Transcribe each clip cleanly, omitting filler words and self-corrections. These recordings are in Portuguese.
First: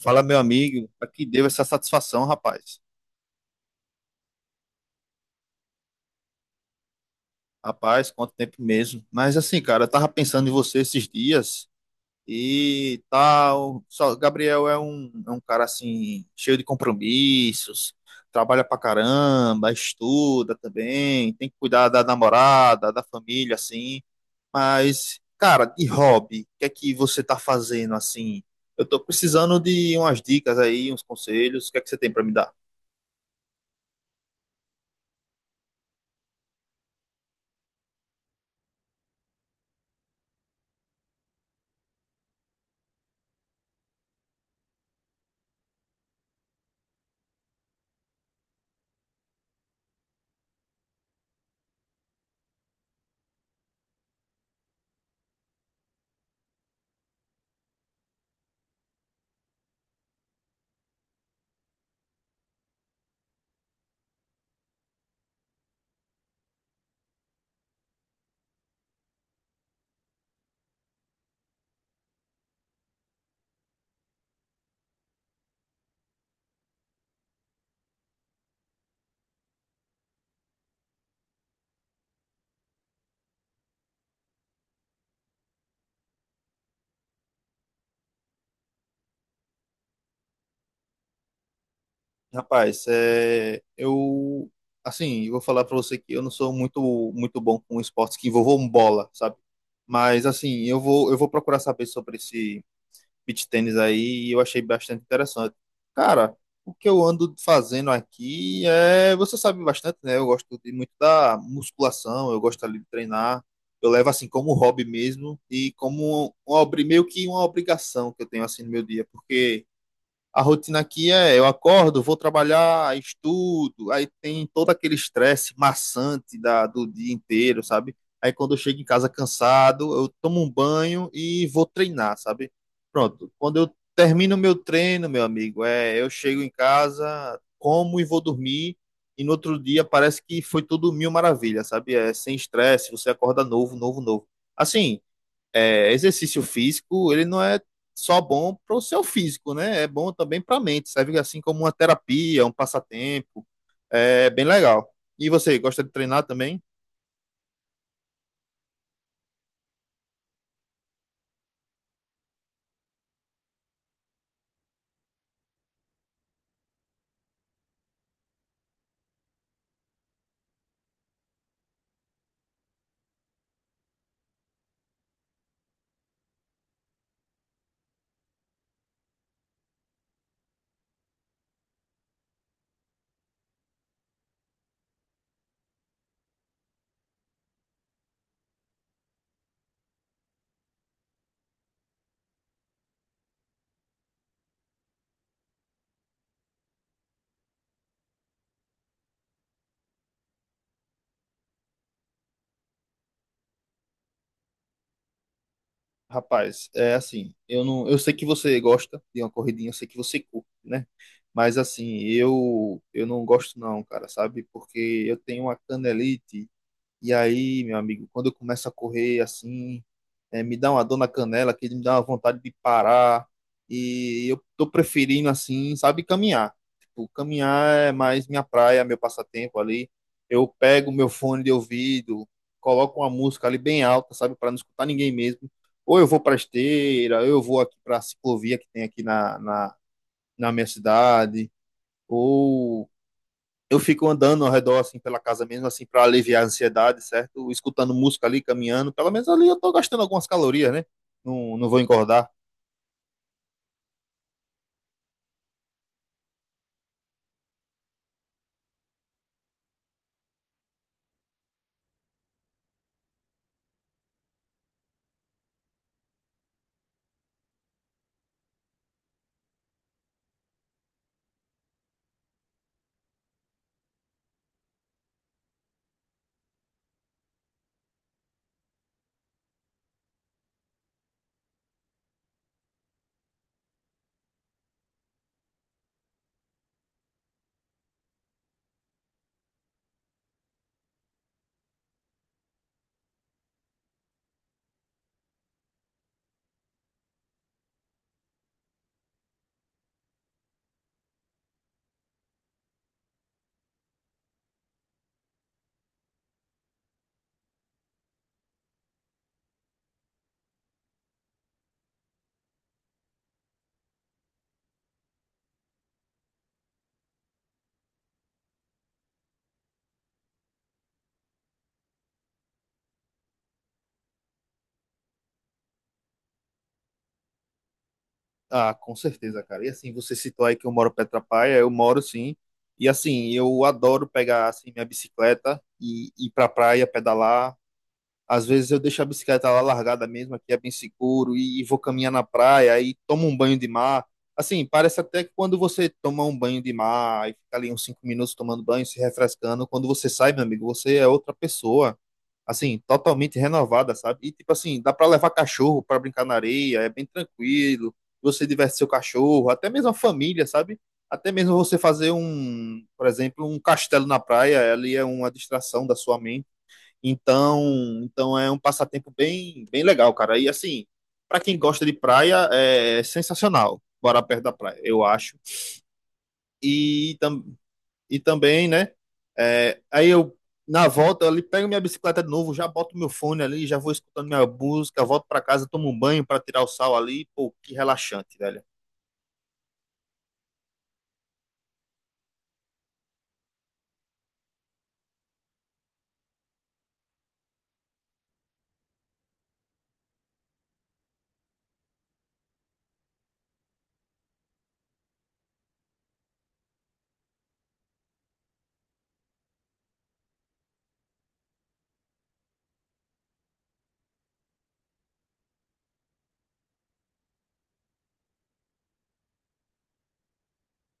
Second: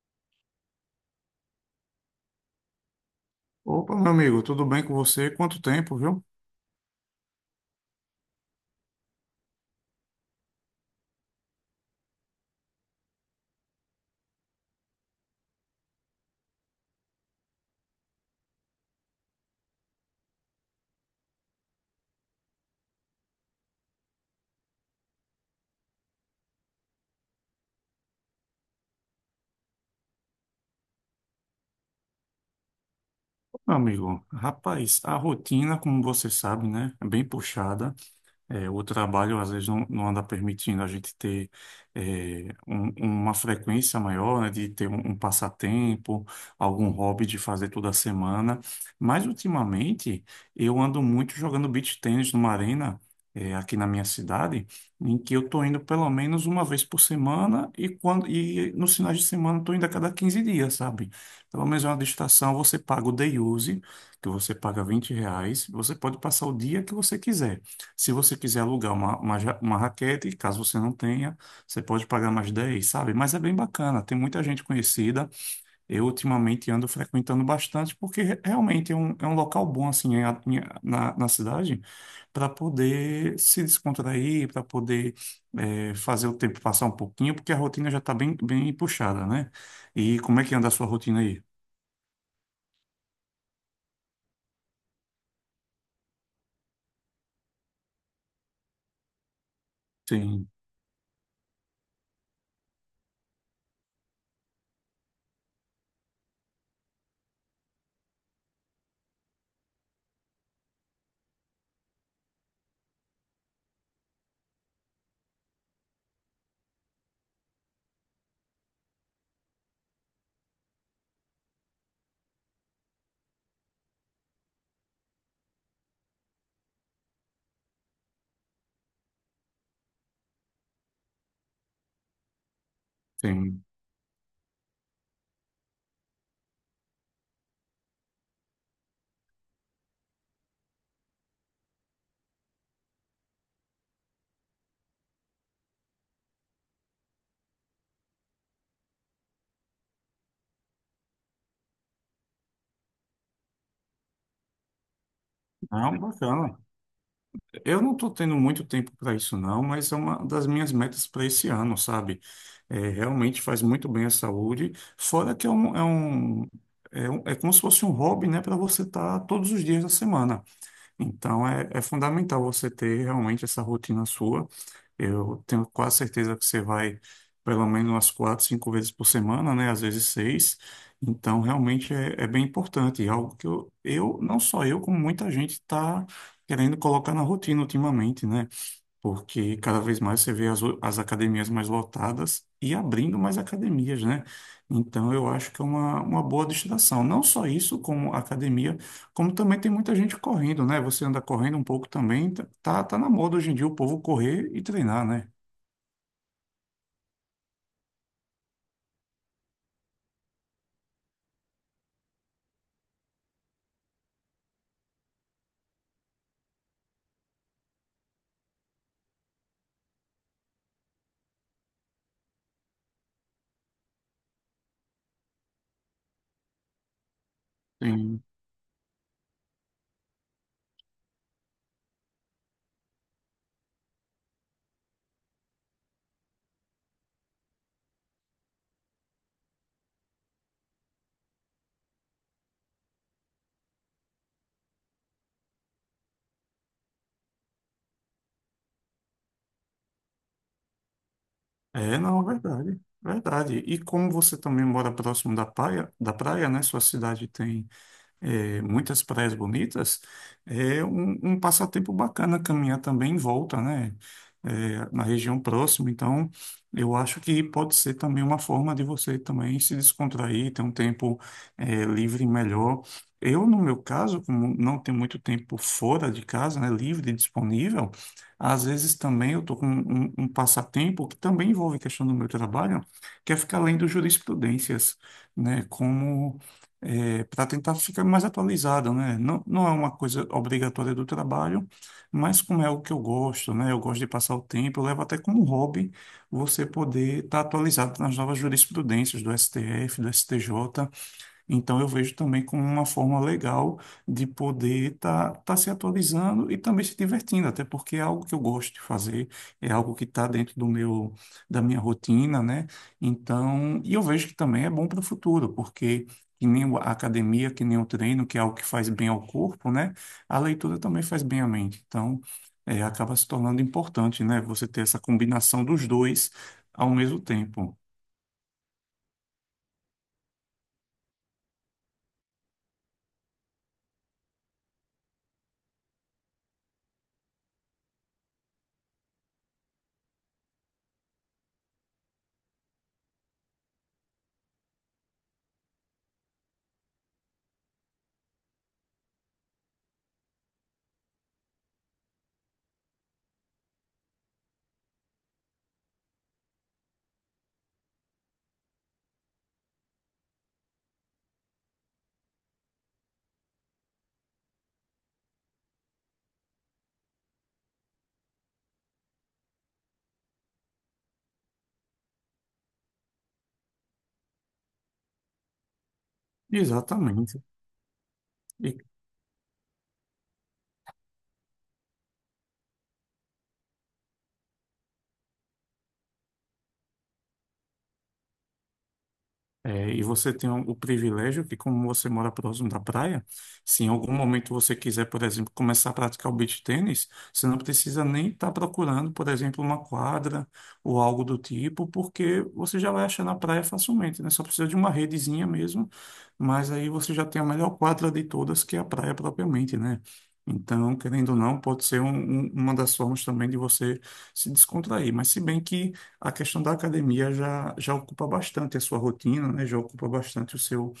Fala, meu amigo, pra que deu essa satisfação, rapaz? Opa, meu amigo, tudo bem com você? Quanto tempo, viu? Rapaz, quanto tempo mesmo. Mas assim, cara, eu tava pensando em você esses dias e tal. Só, Gabriel é um cara assim, cheio de compromissos, trabalha pra caramba, estuda também, tem que cuidar da namorada, da família, assim. Mas, cara, de hobby, o que é que você tá fazendo assim? Eu tô precisando de umas dicas aí, uns conselhos. O que é que você tem pra me dar? Meu amigo, rapaz, a rotina, como você sabe, né, é bem puxada. É, o trabalho às vezes não anda permitindo a gente ter uma frequência maior, né, de ter um passatempo, algum hobby de fazer toda semana. Mas ultimamente eu ando muito jogando beach tennis numa arena aqui na minha cidade, em que eu estou indo pelo menos uma vez por semana e quando e nos finais de semana estou indo a cada 15 dias, sabe? Pelo menos é uma distração, você paga o day use, que você paga R$ 20, você pode passar o dia que você quiser. Se você quiser alugar uma raquete, caso você não tenha, você pode pagar mais 10, sabe? Mas é bem bacana, tem muita gente conhecida. Eu ultimamente ando frequentando bastante, porque realmente é é um local bom, assim, na cidade, para poder se descontrair, para poder fazer o tempo passar um pouquinho, porque a rotina já está bem puxada, né? E como é que anda a sua rotina aí? Rapaz, é, eu, assim, eu vou falar pra você que eu não sou muito, muito bom com esportes que envolvam bola, sabe? Mas, Sim, assim, eu vou procurar saber sobre esse beach tênis aí e eu achei bastante interessante. Cara, o que eu ando fazendo aqui é, você sabe bastante, né? Eu gosto de muito da musculação, eu gosto ali de treinar. Eu levo, assim, como hobby mesmo e como meio que uma obrigação que eu tenho, assim, no meu dia, porque a rotina aqui é, eu acordo, vou trabalhar, estudo, aí tem todo aquele estresse maçante do dia inteiro, sabe? Aí quando eu chego em casa cansado, eu tomo um banho e vou treinar, sabe? Pronto. Quando sim. eu termino meu treino, meu amigo, é, eu chego em casa, como e vou dormir, e no outro dia parece que foi tudo mil maravilhas, sabe? É sem estresse, você acorda novo, novo, novo. Assim, é, exercício físico, ele não é só bom para o seu físico, né? É bom também para a mente, serve assim como uma terapia, um passatempo, é bem legal. E você, gosta de Não, treinar bacana. também? Eu não estou tendo muito tempo para isso, não, mas é uma das minhas metas para esse ano, sabe? É, realmente faz muito bem à saúde, fora então é, é fundamental você ter realmente essa rotina sua. Eu tenho quase certeza que você vai pelo menos umas 4, 5 vezes por semana, né? Às vezes seis. Então realmente é, é bem importante. E algo que eu, não só eu, como muita gente está querendo colocar na rotina ultimamente, né? Porque cada vez mais você vê as academias mais lotadas e abrindo mais academias, né? Então, eu acho que é uma boa destinação. Não só isso, como academia, como também tem muita gente correndo, né? Você anda correndo um pouco também, tá na moda hoje em dia o povo correr e treinar, né? Rapaz, é assim, eu não, eu sei que você gosta de uma corridinha, eu sei que você curte, né? Mas assim, eu não gosto não, cara, sabe? Porque eu tenho uma canelite. E aí, meu amigo, quando eu começo a correr assim, é, me dá uma dor na canela, que me dá uma vontade de parar. E eu tô preferindo assim, sabe, caminhar. Tipo, caminhar é Sim. mais minha praia, meu passatempo ali. Eu pego meu fone de ouvido, coloco uma música ali bem alta, sabe, para não escutar ninguém mesmo. Ou eu vou para esteira, ou eu vou aqui para a ciclovia que tem aqui na minha cidade, ou eu fico andando ao redor, assim, pela casa mesmo, assim, para aliviar a ansiedade, certo? Escutando música ali, caminhando. Pelo menos ali eu tô gastando algumas calorias, né? Não, não vou É, não, engordar. verdade, verdade. E como você também mora próximo da praia, né? Sua cidade tem muitas praias bonitas, é um passatempo bacana caminhar também em volta, né? Na região próxima. Então, eu acho que pode ser também uma forma de você também se descontrair, ter um tempo livre melhor. Eu, no meu caso, como não tenho muito tempo fora de casa, né, livre e disponível, às vezes também eu estou com um passatempo que também envolve questão do meu trabalho, que é ficar lendo jurisprudências, né, como para tentar ficar mais atualizado, né? Não é uma coisa obrigatória do trabalho, mas como é algo que eu gosto, né? Eu gosto de passar o tempo, eu levo até como hobby você poder estar atualizado nas novas jurisprudências do STF, do STJ. Então eu vejo também como uma forma legal de poder estar se atualizando e também se divertindo, até porque é algo que eu gosto de fazer, é algo que está dentro do meu da minha rotina, né? Então, e eu vejo que também é bom para o futuro, porque que nem a academia, que nem o treino, que é algo que faz bem ao corpo, né? A leitura também faz bem à mente. Então, é, acaba se tornando importante, né? Você ter essa combinação dos dois ao mesmo tempo. Ah, com certeza, cara. E assim, você citou aí que eu moro Petra praia eu moro sim. E assim, eu adoro pegar assim minha bicicleta e ir pra praia, pedalar. Às vezes eu deixo a bicicleta lá largada mesmo, aqui é bem seguro, e vou caminhar na praia aí tomo um banho de mar. Assim, parece até que quando você toma um banho de mar e fica ali uns 5 minutos tomando banho, se refrescando, quando você sai, meu amigo, você é outra pessoa, assim, totalmente renovada, sabe? E tipo assim, dá pra levar cachorro pra brincar na areia, é bem tranquilo, você diverte seu cachorro, até mesmo a família, sabe? Até mesmo você fazer um, por exemplo, um castelo na praia, ali é uma distração da sua mente. Então, então é um passatempo bem, bem legal, cara. E assim, para quem gosta de praia, é sensacional morar perto da praia, eu acho. E, Exatamente. tam, e também, E né? Aí eu, na volta, eu ali pego minha bicicleta de novo, já boto meu fone ali, já vou escutando minha música, volto para casa, tomo um banho para tirar o sal ali. Pô, que relaxante, velho. e você tem o privilégio que, como você mora próximo da praia, se em algum momento você quiser, por exemplo, começar a praticar o beach tênis, você não precisa nem estar procurando, por exemplo, uma quadra ou algo do tipo, porque você já vai achar na praia facilmente, né? Só precisa de uma redezinha mesmo, mas aí você já tem a melhor quadra de todas, que é a praia propriamente, né? Então, querendo ou não, pode ser uma das formas também de você se descontrair. Mas se bem que a questão da academia já ocupa bastante a sua rotina, né? Já ocupa bastante o seu,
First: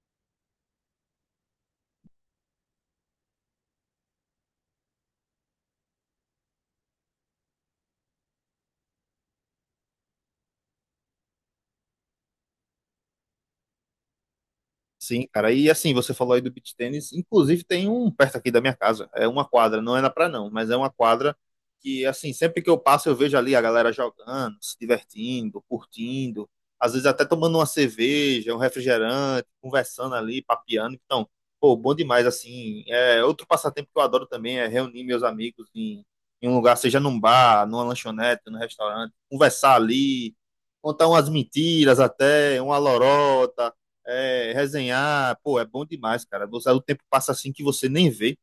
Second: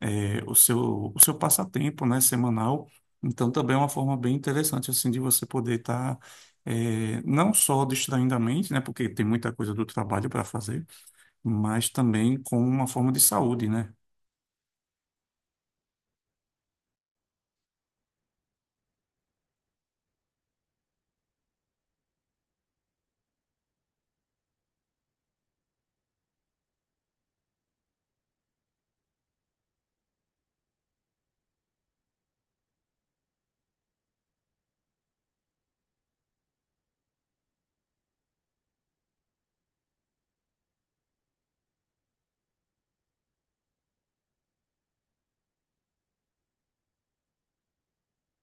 o seu passatempo, né? Semanal. Então, também é uma forma bem interessante, assim, de você poder estar, não só distraindo a mente, né? Porque tem muita coisa do trabalho para fazer, mas também com uma forma de saúde, né? Sim, cara. E assim, você falou aí do beach tênis. Inclusive, tem um perto aqui da minha casa. É uma quadra, não é na praia, não, mas é uma quadra que, assim, sempre que eu passo, eu vejo ali a galera jogando, se divertindo, curtindo. Às vezes até tomando uma cerveja, um refrigerante, conversando ali, papeando. Então, pô, bom demais, assim. É outro passatempo que eu adoro também é reunir meus amigos em um lugar, seja num bar, numa lanchonete, num restaurante, conversar ali, contar umas mentiras até, uma lorota, resenhar, pô, é bom demais, cara. Você, o tempo passa assim que você nem vê.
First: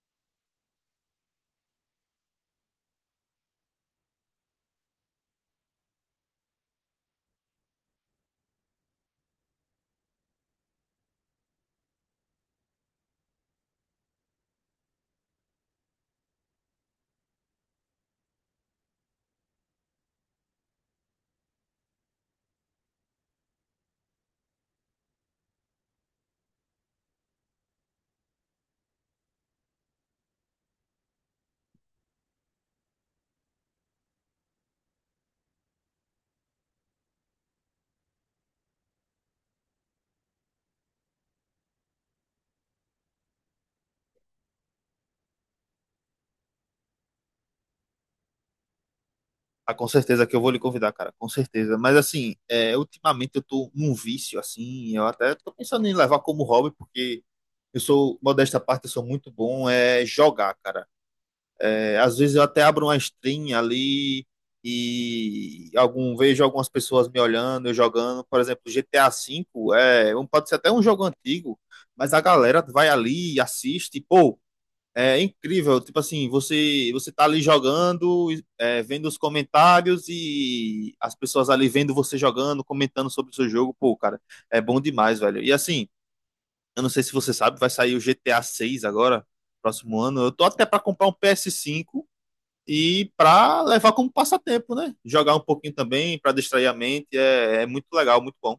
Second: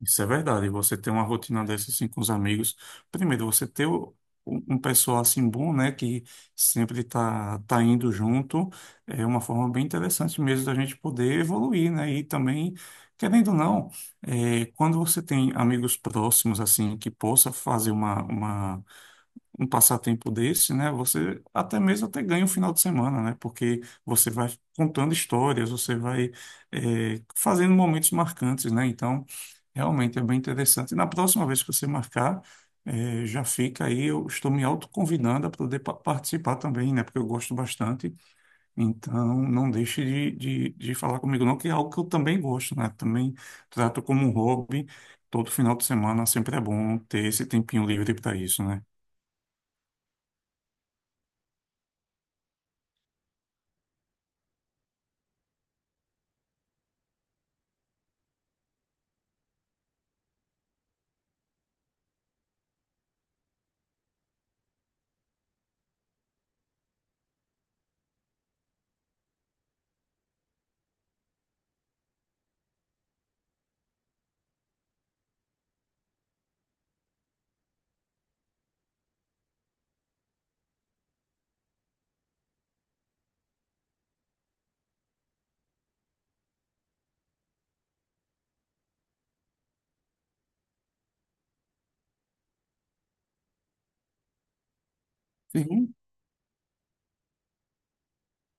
Isso é verdade. Você ter uma rotina dessa assim com os amigos. Primeiro, você ter um pessoal assim bom, né, que sempre tá indo junto, é uma forma bem interessante mesmo da gente poder evoluir, né? E também, querendo ou não, é, quando você tem amigos próximos assim que possa fazer uma um passatempo desse, né? Você até mesmo até ganha um final de semana, né? Porque você vai contando histórias, você vai fazendo momentos marcantes, né? Então, realmente é bem interessante. E na próxima vez que você marcar, já fica aí, eu estou me autoconvidando a poder participar também, né? Porque eu gosto bastante. Então, não deixe de falar comigo, não, que é algo que eu também gosto, né? Também trato como um hobby. Todo final de semana sempre é bom ter esse tempinho livre para isso, né? Ah, com certeza que eu vou lhe convidar, cara, com certeza. Mas assim, ultimamente eu tô num vício, assim, eu até tô pensando em levar como hobby, porque eu sou, modesta parte, eu sou muito bom é jogar, cara. É, às vezes eu até abro uma stream ali vejo algumas pessoas me olhando, eu jogando. Por exemplo, GTA V, pode ser até um jogo antigo, mas a galera vai ali e assiste, pô. É incrível, tipo assim, você tá ali jogando, vendo os comentários e as pessoas ali vendo você jogando, comentando sobre o seu jogo, pô, cara, é bom demais, velho. E assim, eu não sei se você sabe, vai sair o GTA 6 agora, próximo ano. Eu tô até pra comprar um PS5 e pra levar como passatempo, né? Jogar um pouquinho Sim. também, pra distrair a mente, é muito legal, muito bom.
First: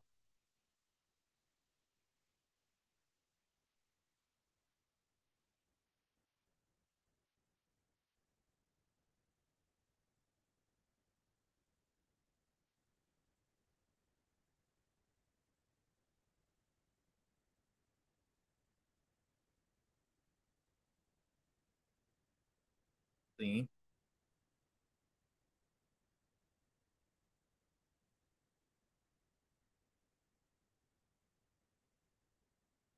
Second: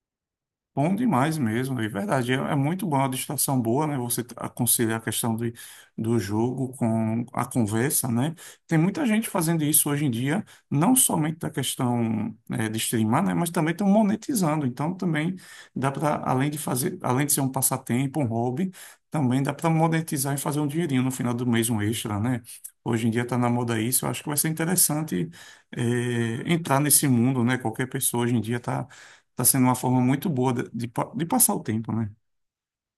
Bom demais mesmo, é verdade. É, é muito bom, é uma distração boa, né? Você conciliar a questão do, do jogo com a conversa, né? Tem muita gente fazendo isso hoje em dia, não somente da questão de streamar, né? Mas também estão monetizando. Então também dá para, além de fazer, além de ser um passatempo, um hobby, também dá para monetizar e fazer um dinheirinho no final do mês, um extra, né? Hoje em dia está na Sim. moda isso, eu acho que vai ser interessante entrar nesse mundo, né? Qualquer pessoa hoje em dia está tá sendo uma forma muito boa de de passar o tempo, né?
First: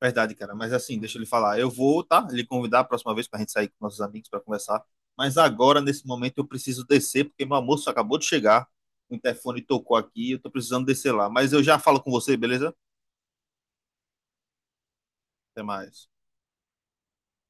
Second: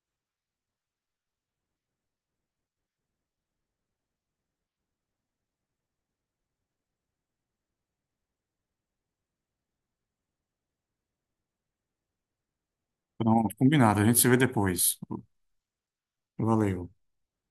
Verdade, cara. Mas assim, deixa ele falar. Eu vou, tá? Lhe convidar a próxima vez pra gente sair com nossos amigos pra conversar. Mas agora, nesse momento, eu preciso descer, porque meu almoço acabou de chegar. O interfone tocou aqui, eu tô precisando descer lá. Mas eu já falo com você, beleza? Então, combinado. A gente se vê depois. Até mais. Valeu.